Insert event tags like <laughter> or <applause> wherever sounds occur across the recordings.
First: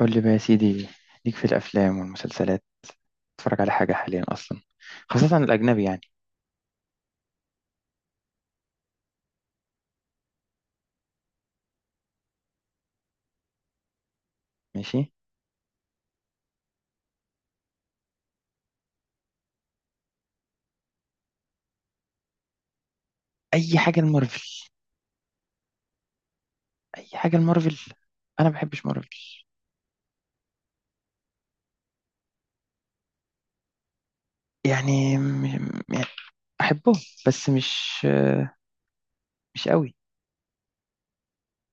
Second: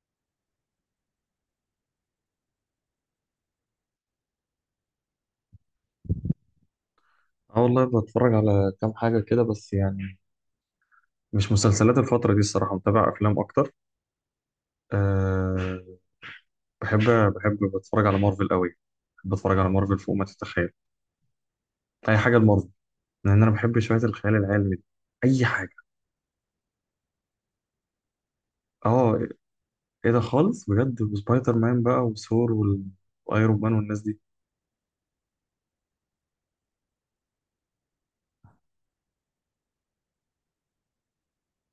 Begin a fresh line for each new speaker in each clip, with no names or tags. قول لي بقى يا سيدي، ليك في الافلام والمسلسلات، تتفرج على حاجه حاليا اصلا؟ خاصه الاجنبي يعني.
اه والله بتفرج على كام حاجة كده بس يعني مش مسلسلات الفترة دي الصراحة متابع أفلام أكتر.
ماشي.
أه بحب بحب بتفرج على مارفل قوي. بحب أتفرج على مارفل فوق ما تتخيل. أي حاجة لمارفل، لأن أنا
اي
بحب شوية
حاجه
الخيال
المارفل
العلمي دي. أي حاجة.
اي حاجه المارفل. انا ما بحبش مارفل.
أه إيه ده خالص بجد، وسبايدر مان بقى وثور وأيرون مان والناس دي.
يعني م... يعني احبه، بس مش قوي،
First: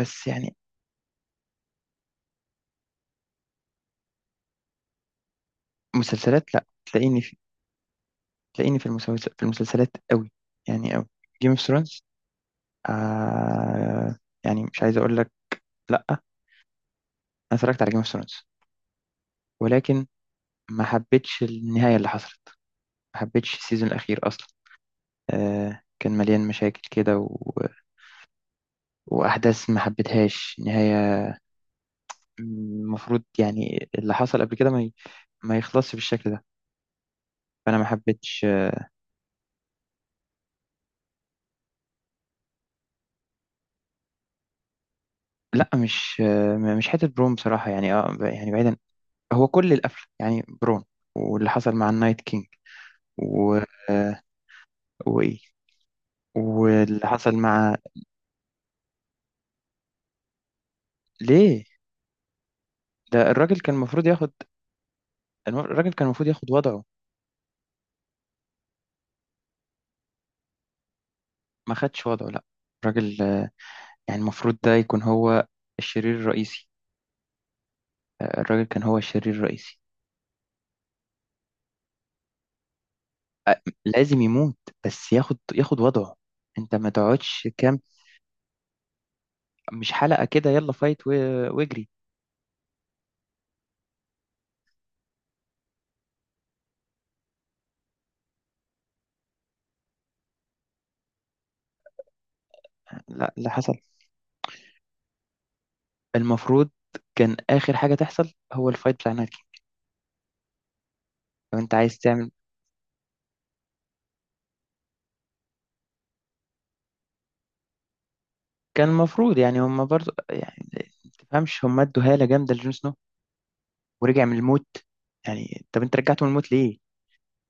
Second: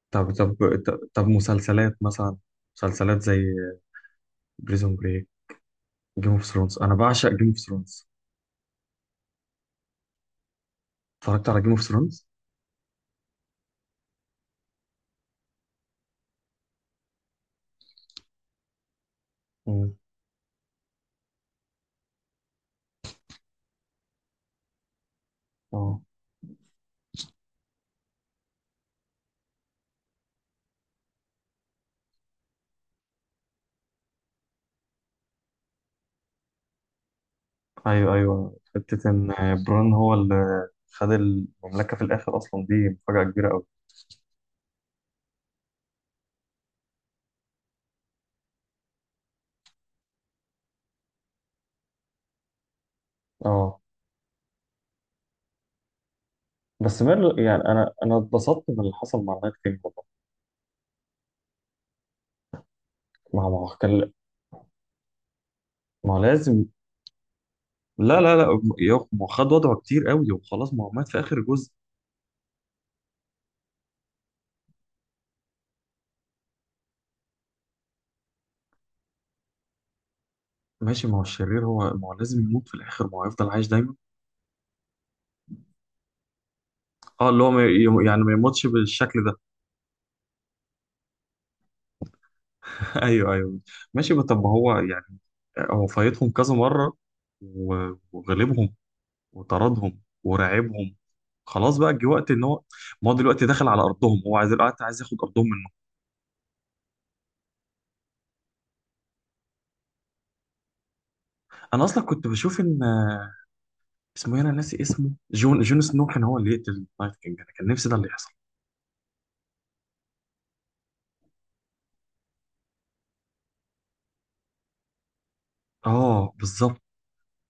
بس
طب
يعني.
طب، طب مسلسلات مثلا، مسلسلات زي بريزون بريك وجيم اوف
مسلسلات، لا،
ثرونز. أنا
تلاقيني
بعشق
في
جيم اوف ثرونز.
تلاقيني في المسلسل، في المسلسلات قوي، يعني قوي.
اتفرجت
جيم اوف
على جيم اوف
ثرونز،
ثرونز؟
آه... يعني مش عايز اقول لك، لا انا اتفرجت على جيم اوف ثرونز، ولكن ما حبيتش النهايه اللي حصلت، ما حبيتش السيزون الاخير اصلا.
اه،
كان مليان مشاكل كده وأحداث ما حبيتهاش نهاية. المفروض يعني اللي حصل قبل كده ما يخلصش بالشكل ده، فأنا ما
ايوه
حبيتش.
ايوه، حته ان بران هو اللي خد المملكه في الاخر اصلا، دي مفاجاه كبيره قوي.
لا، مش حتة برون بصراحة، يعني يعني بعيدا، هو كل القفل يعني برون. واللي حصل مع النايت كينج و...
اه
آه، وإيه،
بس
واللي
ميرلو
حصل
يعني
مع...
انا اتبسطت من اللي حصل مع نايت كينج والله.
ليه؟ ده
ما هو ما
الراجل كان
هو
المفروض
كان-
ياخد. الراجل كان
ما هو
المفروض ياخد
لازم.
وضعه،
لا لا لا، ما هو خد وضعه كتير قوي وخلاص، ما هو مات في اخر جزء.
ما خدش وضعه، لا. الراجل يعني المفروض ده يكون هو الشرير الرئيسي، الراجل كان هو الشرير الرئيسي.
ماشي، ما هو الشرير هو، ما هو لازم يموت في الاخر، ما هو يفضل عايش دايما.
لازم يموت، بس ياخد وضعه. انت ما
اه اللي
تقعدش
هو ما
كام
ي- يعني ما يموتش بالشكل ده.
مش حلقة كده، يلا فايت واجري.
<laughs> ايوه ايوه. ماشي بس طب ما هو يعني هو فايتهم كذا مره وغلبهم وطردهم ورعبهم، خلاص بقى جه وقت ان هو، ما هو
لا،
دلوقتي
اللي
داخل
حصل
على ارضهم، هو عايز الوقت، عايز ياخد ارضهم منه.
المفروض كان آخر حاجة تحصل هو الفايت بتاع ناكي، لو انت
انا
عايز
اصلا كنت
تعمل.
بشوف ان اسمه إيه؟ انا ناسي اسمه، جون سنو كان هو اللي يقتل نايت كينج، انا كان نفسي ده اللي يحصل.
كان المفروض، يعني هم برضو يعني ما تفهمش، هم ادوا هالة جامدة لجون سنو ورجع من الموت، يعني طب انت رجعته من
اه
الموت ليه؟
بالظبط.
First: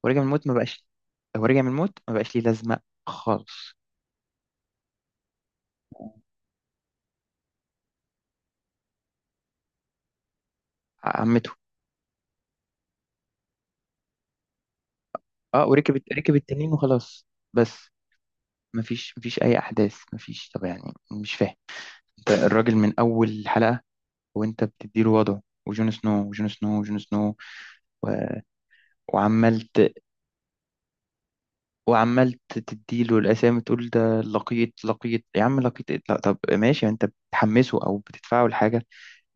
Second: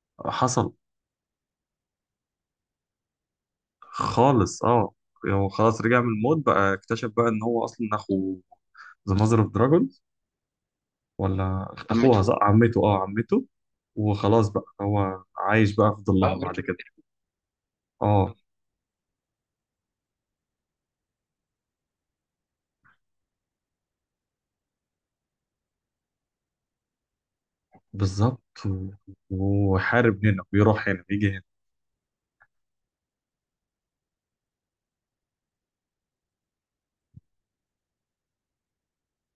ورجع من الموت ما
حصل.
بقاش، هو رجع من الموت ما بقاش ليه لازمة، خالص.
خالص اه. يعني هو خلاص رجع من الموت، بقى اكتشف بقى ان هو اصلا اخو ذا ماذر اوف دراجون،
عمته.
ولا اخوها؟ عمته، صح، عمته، اه عمته. وخلاص بقى هو
اه،
عايش
وركب
بقى في
الت-
ظلها
ركب
اه بعد
التنين
كده.
وخلاص، بس.
اه
مفيش اي احداث، مفيش، طب يعني مش فاهم. انت الراجل من اول حلقه وانت بتديله وضعه، وجون سنو وجون سنو وجون سنو و...
بالظبط.
وعملت.
وحارب هنا، بيروح هنا، بيجي هنا.
وعملت تديله الاسامي، تقول ده لقيط، لقيط يا عم، لقيط إيه؟ لا، طب ماشي يعني انت بتحمسه او بتدفعه لحاجه.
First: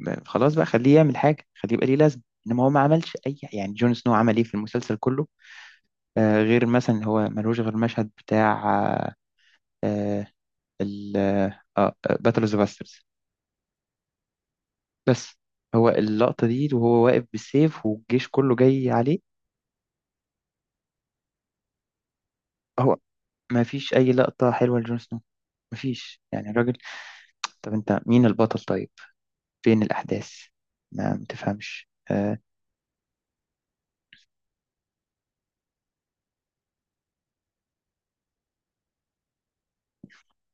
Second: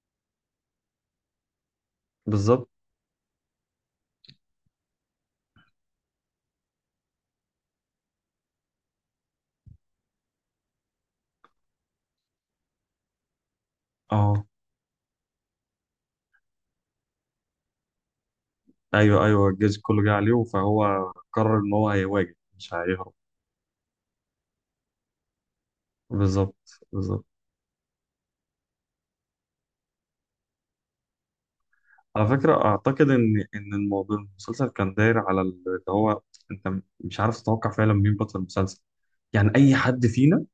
خلاص بقى خليه يعمل حاجه، خليه يبقى ليه لازمه. انما
بالظبط.
هو ما عملش اي، يعني جون سنو عمل ايه في المسلسل كله؟ غير مثلا هو ملوش غير المشهد بتاع آه ال آه باتل اوف ذا باسترز،
اه
بس. هو اللقطة دي وهو واقف بالسيف والجيش كله جاي عليه.
ايوه ايوه، الجيش كله جه عليه فهو قرر ان هو هيواجه مش
هو
هيهرب.
ما فيش أي لقطة حلوة لجون سنو، ما فيش يعني الراجل.
بالظبط بالظبط.
طب أنت مين البطل طيب، فين الأحداث، ما متفهمش
على فكره اعتقد ان ان الموضوع المسلسل كان داير على اللي هو، انت مش عارف تتوقع فعلا مين بطل المسلسل. يعني اي حد فينا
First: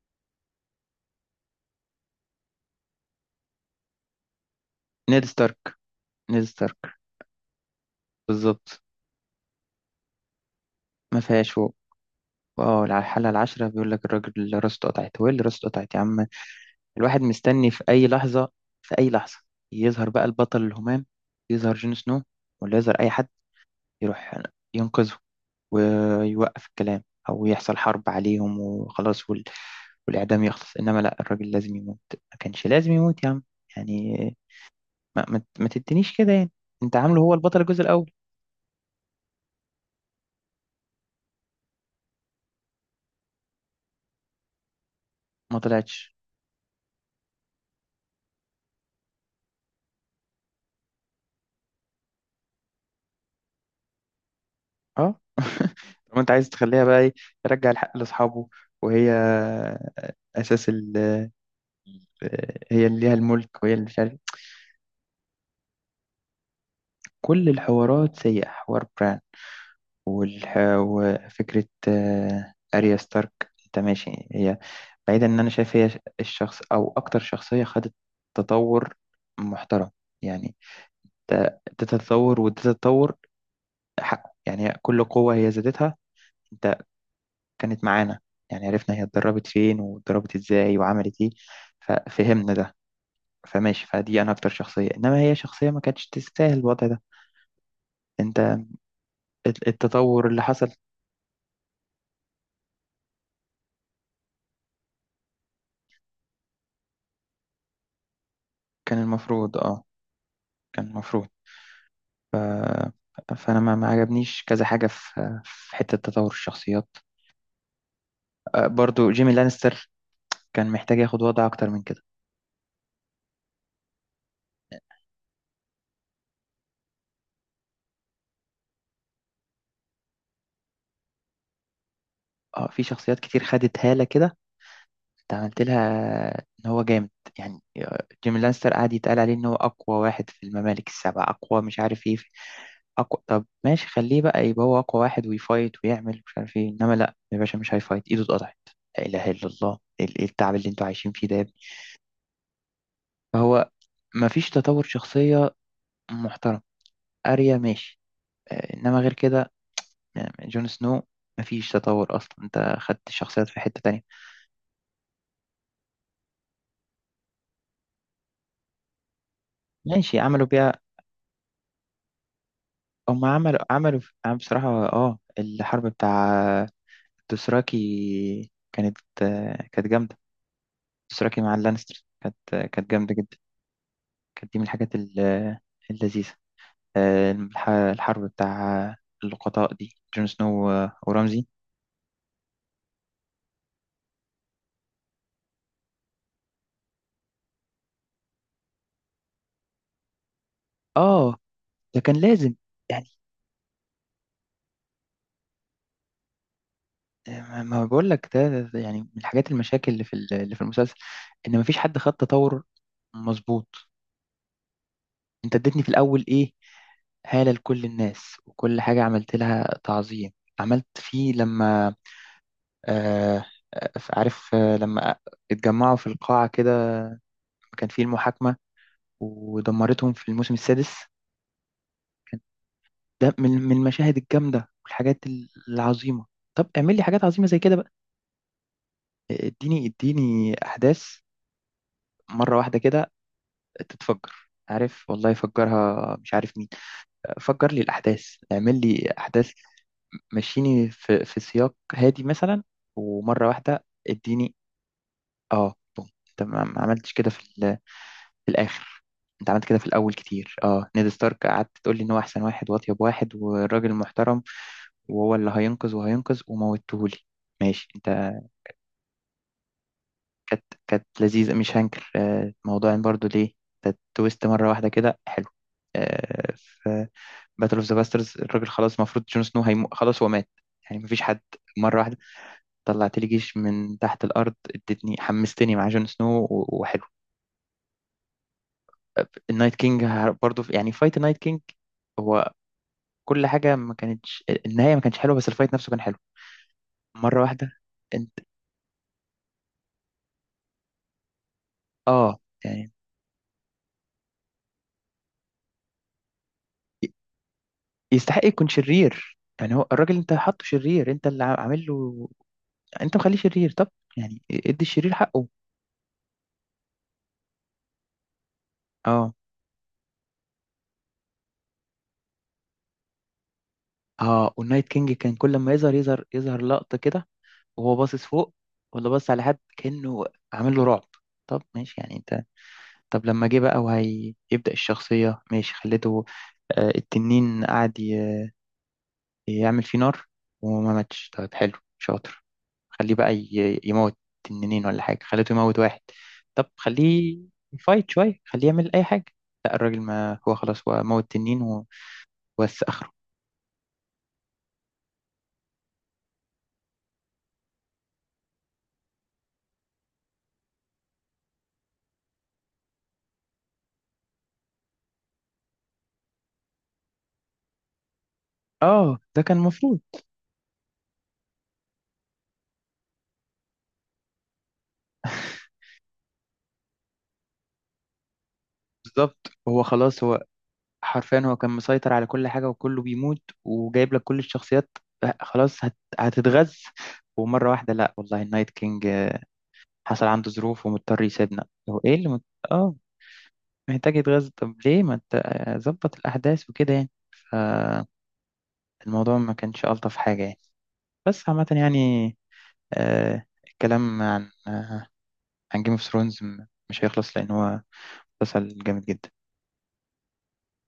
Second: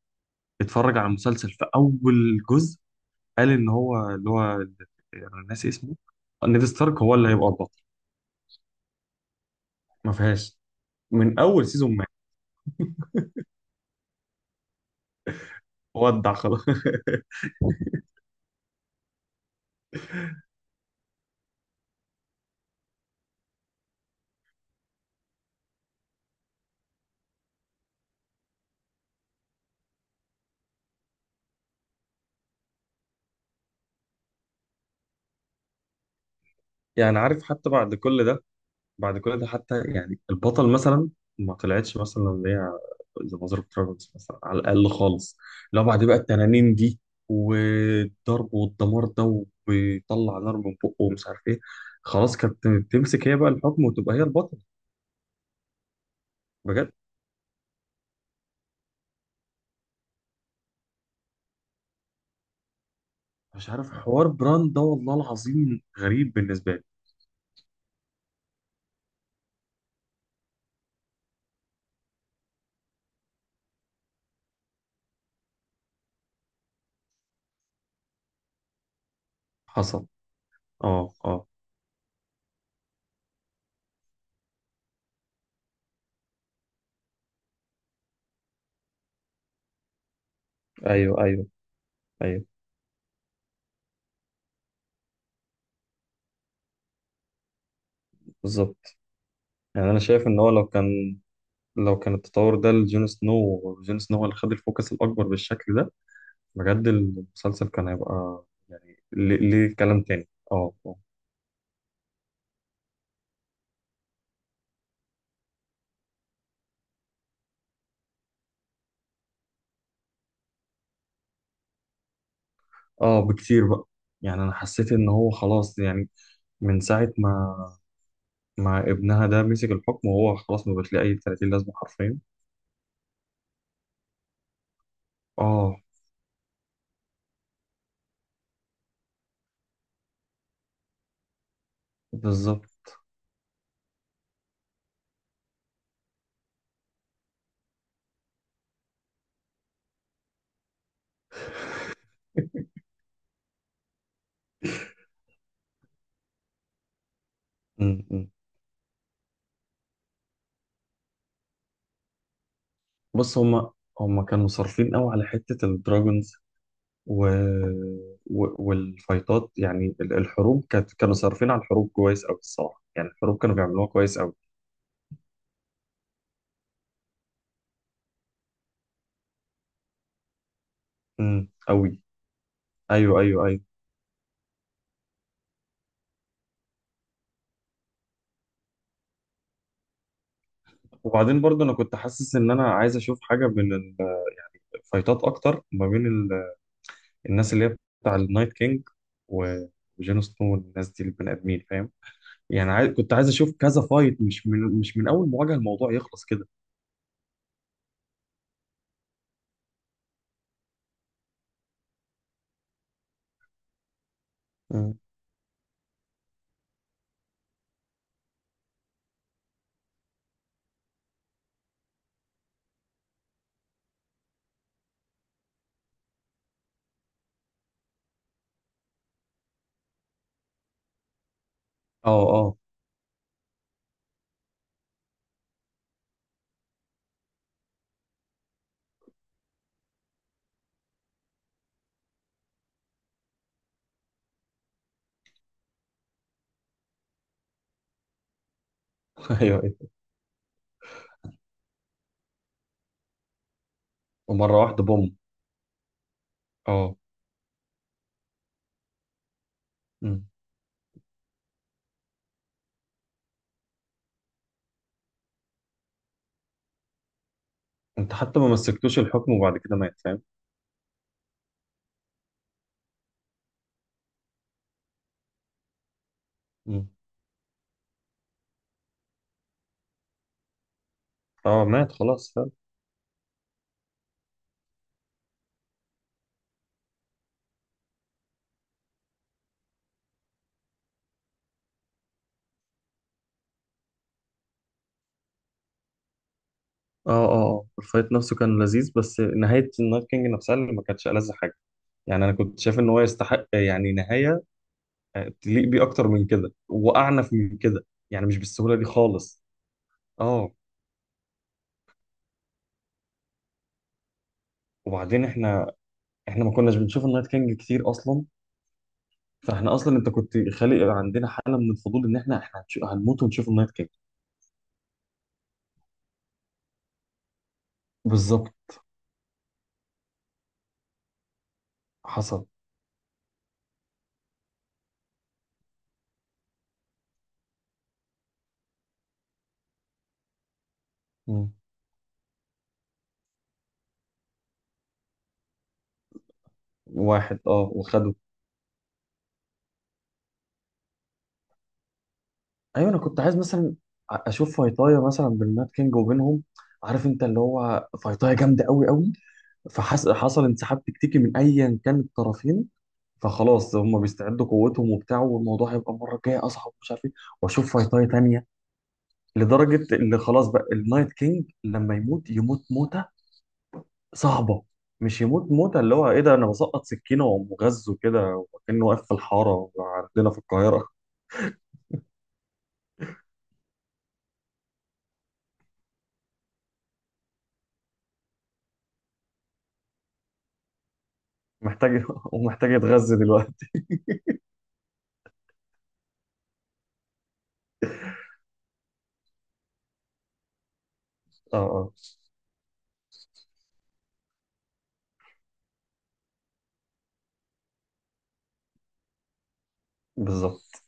اتفرج على المسلسل في اول جزء قال ان هو اللي هو
نيد
انا ناسي
ستارك.
اسمه،
نيد
نيد
ستارك،
ستارك، هو اللي هيبقى البطل.
بالظبط.
ما فيهاش
ما
من
فيهاش
اول
هو،
سيزون، ما
اه على الحلقة العاشرة بيقول لك الراجل اللي راسه اتقطعت، هو إيه اللي راسه اتقطعت يا عم؟
ودع خلاص.
الواحد
<laughs>
مستني في أي لحظة، في أي لحظة يظهر بقى البطل الهمام، يظهر جون سنو، ولا يظهر أي حد يروح ينقذه ويوقف الكلام، أو يحصل حرب عليهم وخلاص والإعدام يخلص، إنما لا، الراجل لازم يموت، ما كانش لازم يموت يا عم. يعني ما تدينيش كده يعني، أنت
يعني
عامله هو
عارف،
البطل
حتى
الجزء
بعد
الأول.
كل ده، بعد كل ده حتى يعني البطل مثلا ما طلعتش مثلا اللي هي ذا ماذر اوف ترايبلز مثلا على الاقل خالص.
ما
لو بعد
طلعتش،
بقى التنانين دي والضرب والدمار ده، وبيطلع نار من بقه ومش عارف ايه، خلاص كانت تمسك هي بقى الحكم وتبقى هي البطل
أه. <laughs> طب أنت عايز تخليها
بجد.
بقى إيه؟ يرجع الحق لأصحابه، وهي أساس هي اللي ليها الملك
مش
وهي اللي
عارف
مش عارف.
حوار براند ده والله العظيم غريب بالنسبه لي.
كل الحوارات سيئة، حوار بران، والح... وفكرة أريا ستارك. أنت ماشي، هي بعيدا إن أنا شايف هي الشخص أو أكتر شخصية خدت تطور محترم.
حصل.
يعني
اه اه.
تتطور وتتطور حقه، يعني كل قوة هي زادتها. أنت كانت معانا، يعني عرفنا هي اتدربت فين واتدربت إزاي وعملت
ايوه
إيه،
ايوه ايوه.
ففهمنا ده. فماشي، فدي أنا أكتر شخصية، إنما هي شخصية ما كانتش تستاهل الوضع ده. أنت
بالظبط. يعني انا شايف
التطور
ان
اللي
هو لو
حصل،
كان، لو كان التطور ده لجون سنو، وجون سنو هو اللي خد الفوكس الاكبر بالشكل ده، بجد المسلسل كان هيبقى يعني
كان
ليه
المفروض
ليه
آه
كلام تاني. اه
كان
اه.
المفروض فانا ما عجبنيش كذا حاجه في حته تطور الشخصيات. برضو جيمي لانستر كان محتاج ياخد وضع اكتر من كده.
بكتير بقى. يعني انا حسيت ان هو خلاص يعني، من ساعة ما ما ابنها ده مسك الحكم، وهو خلاص ما بقاش ليه اي 30 لازمة حرفيا.
اه في شخصيات كتير خدت هاله كده، انت عملت
اه
لها ان هو جامد. يعني جيمي لانستر قعد يتقال عليه ان هو اقوى واحد في الممالك السبع، اقوى مش عارف ايه،
بالظبط.
اقوى. طب ماشي، خليه بقى يبقى هو اقوى واحد، ويفايت ويعمل مش عارف ايه، انما لا يا باشا، مش هيفايت، ايده اتقطعت. لا اله الا الله، ايه التعب اللي انتوا عايشين فيه ده يا ابني. فهو مفيش تطور شخصيه محترم، اريا ماشي.
م- م.
انما غير كده، جون سنو مفيش تطور اصلا، انت خدت
بص
الشخصيات في
هما
حتة تانية.
هما كانوا صارفين قوي على حتة الدراجونز. و... والفايتات يعني
ماشي عملوا
الحروب
بيها،
كانت، كانوا صارفين على الحروب كويس قوي، الصراحة يعني
هم
الحروب كانوا
عملوا
بيعملوها
عملوا
كويس قوي.
عم بصراحة. اه، الحرب بتاع دوسراكي كانت جامدة. دوسراكي مع
قوي.
اللانستر كانت جامدة
ايوه
جدا.
ايوه ايوه.
كانت دي من الحاجات اللذيذة، الحرب بتاع اللقطاء دي، جون سنو
وبعدين
ورمزي.
برضه انا كنت حاسس ان انا عايز اشوف حاجه بين الفايتات اكتر، ما بين الناس اللي هي بتاع النايت كينج و- وجون سنو والناس دي، البني
اه،
ادمين فاهم.
ده كان لازم،
يعني عايز،
يعني
كنت عايز اشوف كذا فايت، مش من، مش من اول مواجهه الموضوع يخلص كده.
ما بقول لك ده يعني من الحاجات المشاكل اللي في اللي في المسلسل، ان مفيش حد خد تطور، مظبوط.
مم.
انت اديتني في الاول ايه؟ هالة لكل الناس، وكل حاجة عملت لها تعظيم، عملت فيه لما آه عارف، لما اتجمعوا في القاعة كده، كان فيه المحاكمة، ودمرتهم في الموسم السادس.
اه اه.
ده من المشاهد الجامدة والحاجات العظيمة. طب اعمل لي حاجات عظيمة زي كده بقى، اديني اديني أحداث، مرة واحدة كده تتفجر، عارف، والله فجرها مش عارف مين، فجر لي الأحداث، اعمل لي
<laughs>
أحداث.
ايوه ايوه.
مشيني في سياق هادي مثلا، ومرة واحدة اديني.
ومره واحده بوم.
اه، بوم، انت ما
اه.
عملتش كده في في الآخر. انت عملت كده في الأول
مم.
كتير، نيد ستارك قعدت تقول لي ان هو أحسن واحد وأطيب واحد والراجل محترم، وهو اللي هينقذ وهينقذ وموتهولي. ماشي انت،
انت حتى ما مسكتوش الحكم وبعد كده مات فاهم.
كانت لذيذة مش هنكر، موضوع إن برضو ليه ده تويست مرة واحدة كده حلو. آه،
مم.
باتل اوف ذا باسترز، الراجل خلاص المفروض جون سنو خلاص هو مات، يعني مفيش حد.
اه مات
مرة واحدة
خلاص فاهم.
طلعت لي جيش من تحت الأرض، ادتني، حمستني مع جون سنو وحلو. النايت كينج برضه يعني فايت النايت كينج هو، كل حاجة، ما كانتش النهاية ما كانتش حلوة، بس الفايت نفسه كان حلو.
اه اه
مرة
اه
واحدة
الفايت
انت،
نفسه كان لذيذ، بس نهايه النايت كينج نفسها اللي ما كانتش ألذ حاجه. يعني انا
اه
كنت شايف ان
يعني
هو يستحق يعني نهايه تليق بيه اكتر من كده،
ي-
واعنف من كده، يعني مش
يستحق يكون
بالسهوله دي
شرير،
خالص.
يعني هو الراجل انت
اه
حاطه شرير، انت اللي عامل له، انت مخليه شرير، طب يعني ادي الشرير
وبعدين
حقه.
احنا ما كناش بنشوف النايت كينج كتير اصلا،
اه،
فاحنا اصلا انت كنت خالق عندنا حاله من الفضول ان احنا هنموت ونشوف النايت كينج.
اه، والنايت كينج كان كل ما يظهر يظهر يظهر لقطة كده، وهو باصص فوق،
بالظبط.
ولا باصص على حد، كأنه عامل له رعب. طب ماشي يعني انت،
حصل.
طب لما جه بقى وهيبدأ الشخصية ماشي خليته، التنين قعد يعمل فيه نار وما ماتش،
مم.
طب حلو، شاطر، خليه بقى يموت تنين ولا حاجة، خليته يموت واحد، طب خليه
واحد اه
يفايت
وخده.
شوية، خليه يعمل أي حاجة. لا، الراجل ما هو خلاص هو موت تنين وبس
ايوه انا
آخره.
كنت عايز مثلا اشوف فايتايا مثلا بالنايت كينج وبينهم، عارف انت، اللي هو فايتايا جامده قوي قوي، فحصل انسحاب تكتيكي من ايا كان الطرفين، فخلاص هم بيستعدوا قوتهم وبتاع، والموضوع هيبقى المره الجايه اصعب ومش عارف ايه، واشوف فايتاي تانيه،
اه ده كان
لدرجه
المفروض،
اللي خلاص بقى النايت كينج لما يموت يموت موته صعبه. مش يموت موته اللي هو ايه ده، انا بسقط سكينه ومغزه كده، وكانه واقف في
بالظبط.
الحاره
هو خلاص
عندنا في
هو
القاهره
حرفيا هو كان مسيطر على كل حاجة، وكله بيموت، وجايب لك كل الشخصيات، خلاص هتتغز، ومرة واحدة لا والله، النايت كينج حصل عنده ظروف ومضطر يسيبنا، هو
محتاج. <laughs>
ايه اللي
ومحتاج
اه،
يتغذى دلوقتي.
محتاج يتغذى، طب ليه ما انت ظبط الأحداث وكده يعني. فالموضوع ما كانش ألطف حاجة يعني، بس
اه
عامة
اه
يعني الكلام عن جيم اوف ثرونز مش هيخلص، لأن هو مسلسل جامد جدا.
بالظبط.